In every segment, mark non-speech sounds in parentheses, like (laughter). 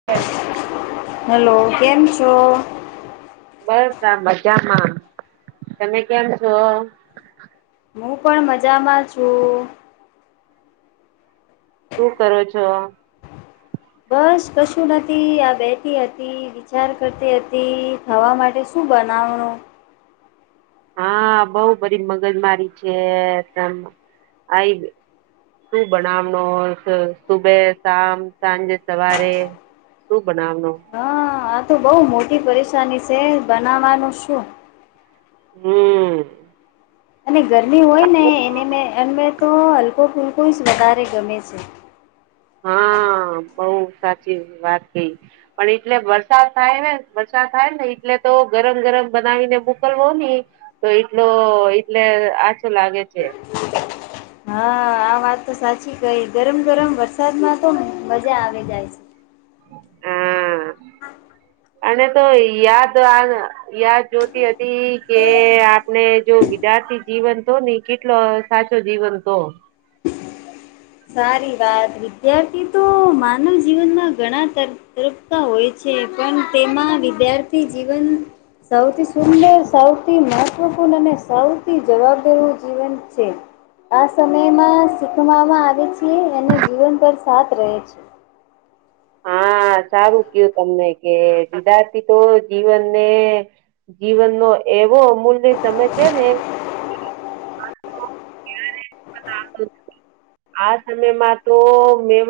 (unintelligible) Hello કેમ છો બસ આ મજામાં તમે કેમ છો હું પણ મજામાં છું શું કરો છો બસ કશું નથી આ બેઠ હતી વિચાર કરતી હતી ખવા માટે શું બનાવણું હા બઉ બધ મગજમારી છે ત આવી શું બનાવનો હો સુબે શામ સાંજે સવારે શુ બનાવનું હા આ તો બહ મોટી પરેશાની છે બનાવાનું શું હમ્મ અને ગરમી હોય ને એને મે એ તો હલકો ફૂલકો જ વધારે ગમે છે હા બઉ સાચી વાત કઈ પણ એટલે વરસાદ થાય ને વરસાદ થાય ને એટલે તો ગરમ ગરમ બનાવીને મોકલવો નહી તો એટલો એટલે આચું લાગે છે હા આ વાત તો સાચી કઈ ગરમ ગરમ વરસાદમાં તો મજા આવી જાય છે હા (inaudible) અને તો યાદ આવી યાદ જોતી હતી કે આપણે જો વિદ્યાર્થી જીવન તો ની કેટલો સાચો જીવન તો સારી વાત વિદ્યાર્થી તો માનવ જીવનમાં ઘણા તર (unintelligible) હોય છે પણ તેમાં વિદ્યાર્થી જીવન સૌથી સુંદર સૌથી મહત્ત્વપૂર્ણ અને સૌથ જવાબદારી નુ જીવન છે આ સમયમાં શીખવામાં આવે છે અને જીવન પર સાથ રહે છે હા સારું ક્યુ તમને કે વિદાર્થી તો જીવનને જીવનનો એવો અમૂલ્ય સમય છે ને અને (inaudible) આ સમયમાં તો મે મેવ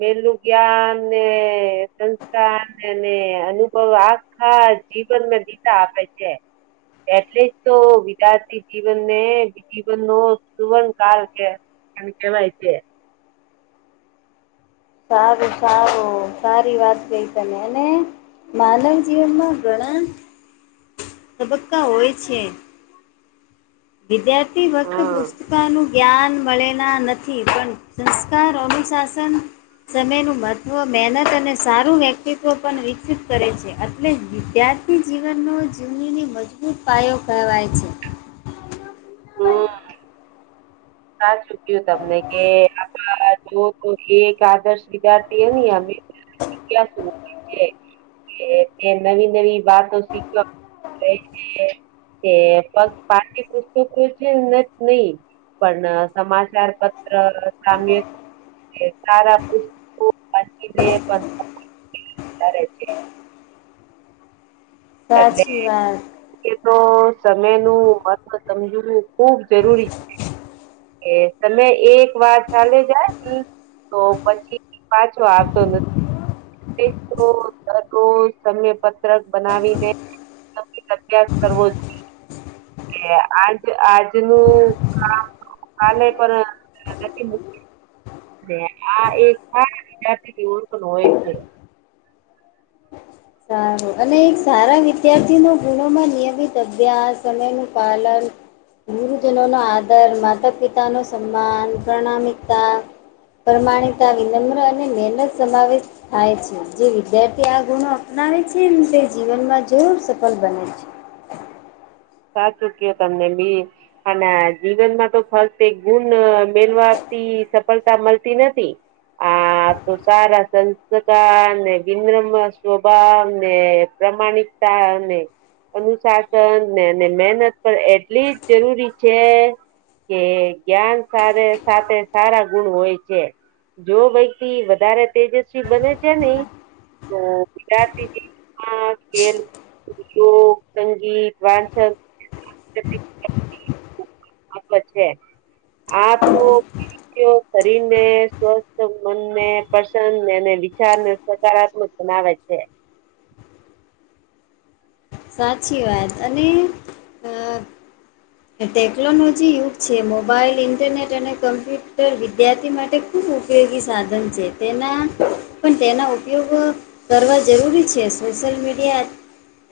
મેલું જ્ઞાન ને ને અનુભવ આખા જીવનમાં ગીતા આપે છે એટલે જ તો વિદ્યાર્થી જીવનને જીવન ન સુવર્ણ કાલ કે એને કહેવાય છે સાારું સાઉું સારી વાત કઈ તમે અને એને માનવ જીવનમાં ઘણા તબક્કા હોય છે વિદ્યાર્થી વક્ત હમ પુસ્તકાનું જ્ઞાન મળેના નથી પણ સંસ્કાર અનુશાસન સમયનું મહત્ત્વ મહેનત અને સારું વ્યક્તિત્વ પણ વિકસિત કરે છે એટલે જ વિદ્યાર્થી આપતિ જીવનનો જીવનીની મજબૂત પાયો કહેવાય છે હમ ક ચુક્યું તમને કે આપ જો તો એ એક આદર્શ વિદ્યાર્થી એ (inaudible) એ નવી નવી વાતો શીખવા (inaudible) તે પાઠ્ય પુસ્તકો છે (inaudible) નહી પણ સમાચાર પત્ર સામ્ય એ સારા પુસ્તકો વાંચીને પણ કરે છે સાચી વાત એ તો સમય નું અથવા સમજવું ખુબ જરૂરી છે એ તમે એક વાર ચાલે જાય તો પછી પાછો આવતો નથી એક રોજ દરરોજ સમય પત્રક બનાવી (inaudible) અભ્યાસ કરવો જ કે આજ આજનું કામ કાલે પર નથી મુ આ એક સારા સારા વિદ્યાર્થીની ઓડખાણ હોય છે સારું અને એક સારા વિદ્યાર્થી ન ગુણમાં નિયમિત અભ્યાસ અને નું પાલન ગુરુજનોનો આદર માતા પિતાનો સન્માન પ્રણામિકતા પ્રમાણતા વિનમ્ર અને મહેનત સમાવેશ થાય છે જે વિદ્યાર્થી આ ગુણો અપનાવે છે ન તે જીવનમાં જરુર સફળ બને છે સાચું કયો તમને બે અને જીવનમાં તો ફક્ત એક ગુણ મેલવાતી સફળતા મળતી નથી આ તો સારા સંસ્કાર ને વિન્રમ સ્વભાવ ને પ્રમાણિકતા અને અનુશાસન ને અને મહેનત પણ એટલી જ જરૂરી છે કે જ્ઞાન સ સાથે સારા ગુણ હોય છે જો વ્યક્તિ વધારે તેજસ્વી બને છે ને તો ગુજરાતી જગતમાં ખેલ લોક સંગીત (inaudible) આત (inaudible) શરીર ને સ્વસ્થ મનને પ્રસન્નને વિચાર ને સકારાત્મક બનાવે છેે સાચી વાત અને અ ટેકનોલોજી યુગ છે મોબાઈલ ઇન્ટરનેટ અને કમ્પ્યુટર વિદ્યાર્થી માટે ખૂબ ઉપયોગી સાધન છે તેના પણ તેના ઉપયોગ કરવા જરૂરી છે સોશલ મીડિયા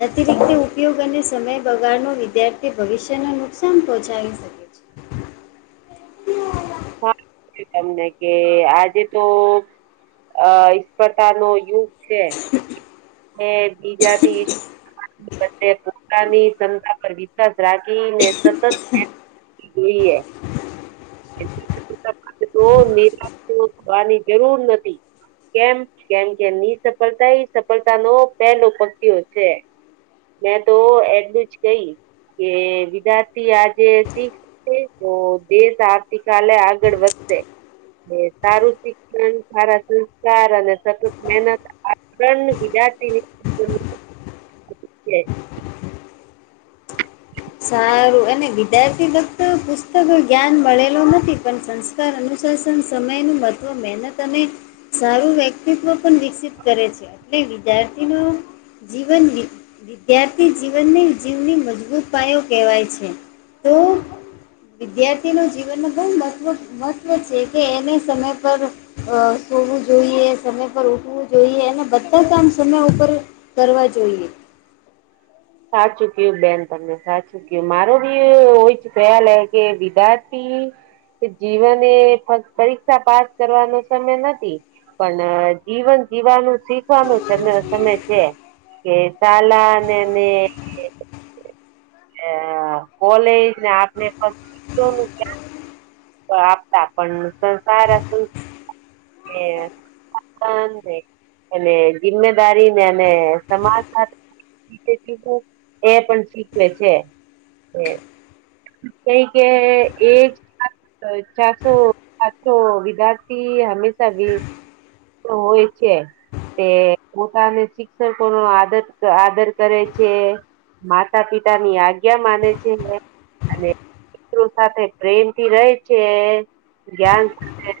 અતિરીતે ઉપયોગ અને સમય બગાડનો વિદ્યાર્થી ભવિષ્ય ન નુકસાન પહોંચાડી શકે. છે હા તમને કે આજે તો અ ઇસ પ્રકાર નો યુથ છે. એ બીજાથી બ પોતાની ક્ષમતા પર વિશ્વાસ રાખીને સતત જોઈએ. (unintelligible) (inaudible) નિરાશ (inaudible) થવાની જરૂર નથી. કેમ કેમ કે નિસફળતા એ સફળતાનો પહેલો પતયો છે. મેં તો એટલું જ કહીલી કે વિદ્યાર્થી આજે સિક્ તે તો દેશ આવતીકાલે આગળ વધશે. એ સારું શિક્ષણ, સારા સંસ્કાર અને સતત મહેનત આ ત્રણ વિધાર્થીની (unintelligible) (inaudible) સારું અને વિદ્યાર્થી ફક્ત પુસ્તકો જ્ઞાન ભળેલો નથી પણ સંસ અનુશાસન સમયનું મહત્વ મહેનત અને સારું વ્યક્ ક્તિત્વ પણ વિકસિત કરે છે. એટલે વિદ્યાર્થીનું જીવન વિધ વિદ્યાર્થી જીવનને જીવની મજબૂત પાયો કેવાય છે તો વિદ્યાર્થીનું જીવનનું બહુ મહત્વ મહત્ત્વ છે કે એને સમય પર અ સૂવું જોઈએ, સમય પર ઉઠવું જોઈએ અને બધા જ કામ સમય ઉપર કરવા જોઈએ. સાચું ક્યું બેન તમને સાચું મારો બી એવો જ ખયાલ હે કે વિદ્યાર્થી કે જીવન એ ફક્ પરીક્ષા પાસ કરવાનો સમય નથી. પણ જીવન જીવાનું શીખવાનું સમ સમય છે. કે સાલા ને અને અ કોલેજ ને આપને ક્યાં (inaudible) તો આપ (unintelligible) પણ સંસાર હતું. (unintelligible) અને જિમ્મેદારી ને અને સમાજ સાથે (unintelligible) શીખવું એ પણ શીખવે છે. કઈ કે એ જ (unintelligible) ચારસો પાચસો વિદ્યાર્થી હમેશા તો હોય છે. તે પોતાને શિક્ષકોનો આદર આદર કરે છે. માતા પિતાની આજ્ઞા માને છે. અને મિત્રો સાથે પ્રેમથી રહે છે જ્ઞાન સાથે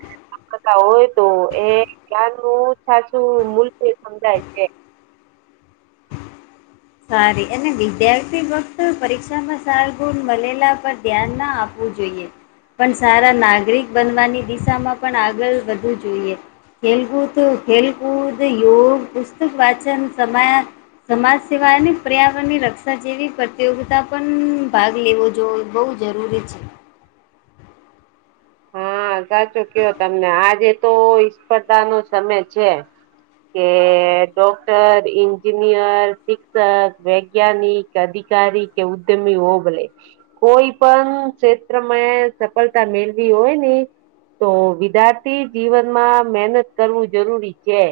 કરતા હોય તો એ ગ્યાનનું સાચું મૂલ્ય સમજાય છે. સારી અને વિદ્યાર્થી ફક્ત પરીક્ષામાં સાર ગુણ મલેલા પર ધ્યાન ના આપવું જોઈએ. પણ સારા નાગરિક બનવાની દિશામાં પણ આગળ વધવુ જોઈએ. ખેલકૂદ ખેલકૂદ, યોગ, પુસ્તક વાચન સમાયા સમાજ સિવાય અને પર્યાવરણની રક્ષા જેવી પ્રતિયોગિતા પણ ભાગ લેવો જો જોવો બહુ જરૂરી છે. હા સાચું કયો તમને આજે તો સ્પર્ધાનો સમય છે. કે ડોક્ટર, એન્જિનિયર, શિક્ષક, વૈજ્ઞાનિક અધિકારી કે ઉદ્યમી (unintelligible) કોઈ પણ ક્ષેત્રમાં સફળતા મેળવી હોય ને તો વિદ્યાર્થી જીવનમાં મહેનત કરવું જરૂરી છે.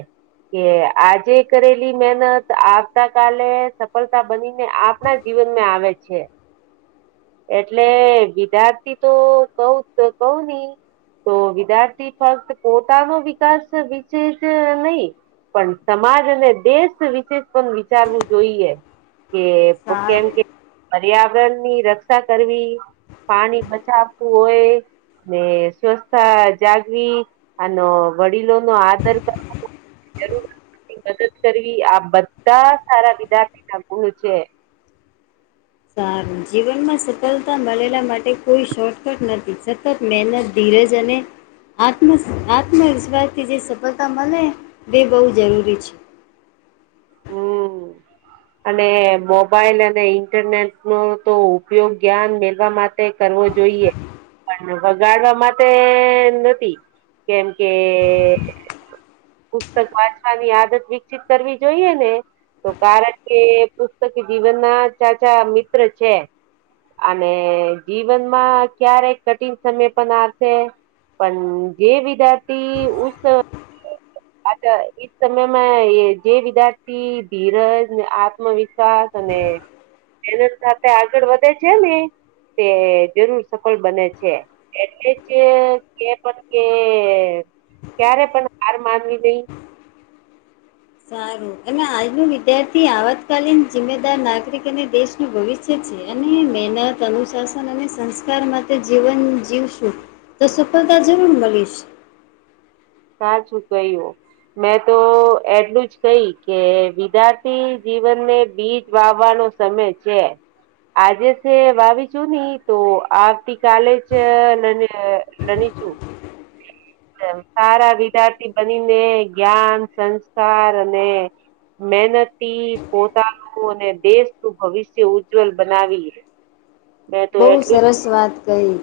કે આજે કરેલી મહેનત આવતા કાલે સફળતા બનીને આપણા જીવનમાં આવે છે. એટલે વિધ્યાર્થી તો કવ તો કહુંને તો વિદ્યાર્થી ફક્ત પોતાનો વિકાસ વિશે કે નહી પણ સમાજ અને દેશ વિશે પણ વિચારવું જોઈએ કે ઓ કેમ સારું કે પર્યાવરણ ની રક્ષા કરવી પાણી બચાવતું હોય. ને સ્વચ્છતા જાગવી અનેનો વડીલો નો આદર કર જરૂર મદદ કરવી આ બધા સારા વિદ્યાર્થી ના ગુણ છે. સારું જીવનમાં સફળતા મળેલા માટે કોઈ શોર્ટકટ નથી સતત મહેનત ધીરેજ અને આત્મ આત્મવિશ્વાસથી જે સફળતા મળે તે બહુ જરૂરી છે હમ અને મોબાઈલ અને ઇન્ટરનેટ નો તો ઉપયોગ જ્ઞાન મેળવા માટે તે કરવો જોઈએ પણ વગાડવા માટે નથી કેમ કે પુસ્તક વાંચવાની આદત વિકસિત કરવી જોઈએ ને તો કારણ કે પુસ્તક જીવન ના ચાચા મિત્ર છે. અને જીવનમાં ક્યારે કઠિન સમય પણ આવશે પણ જે વિદ્યાર્થી ઉસવ અચ્છા એ સમય મે એ જે વિદ્યાર્થી ધીરજને આત્મવિશ્વાસ અને બેનલ સાથે આગળ વધે છે ને તે જરૂર સફળ બને છે. એટલે જ કે પણ કે ક્યારે પણ હાર મા નવી દઈ સારું અને આજનું વિદ્યાર્થી આવતકાલીન જિમ્મેદાર નાગરિક અને દેશનું ભવિષ્ય છે અને મહેનત અનુશાસન અને સંસ્કાર માટે જીવન જીવશું તો સફળતા જરૂર મળીશ સાચું કઈઓ. મેં તો એટલું જ કહી કે વિદ્યાર્થી જીવન ને બીજ વાવવાનો સમય છે. આજે છે વાવી છું ની તો આવતી કાલે જને નની છું એમ સારા વિદ્યાર્થી બનીને જ્ઞાન સંસ્કાર અને મહેનતી પોતાનું અને દેશનું ભવિષ્ય ઉજ્જવલ બનાવી બહુ સરસ વાત કહી.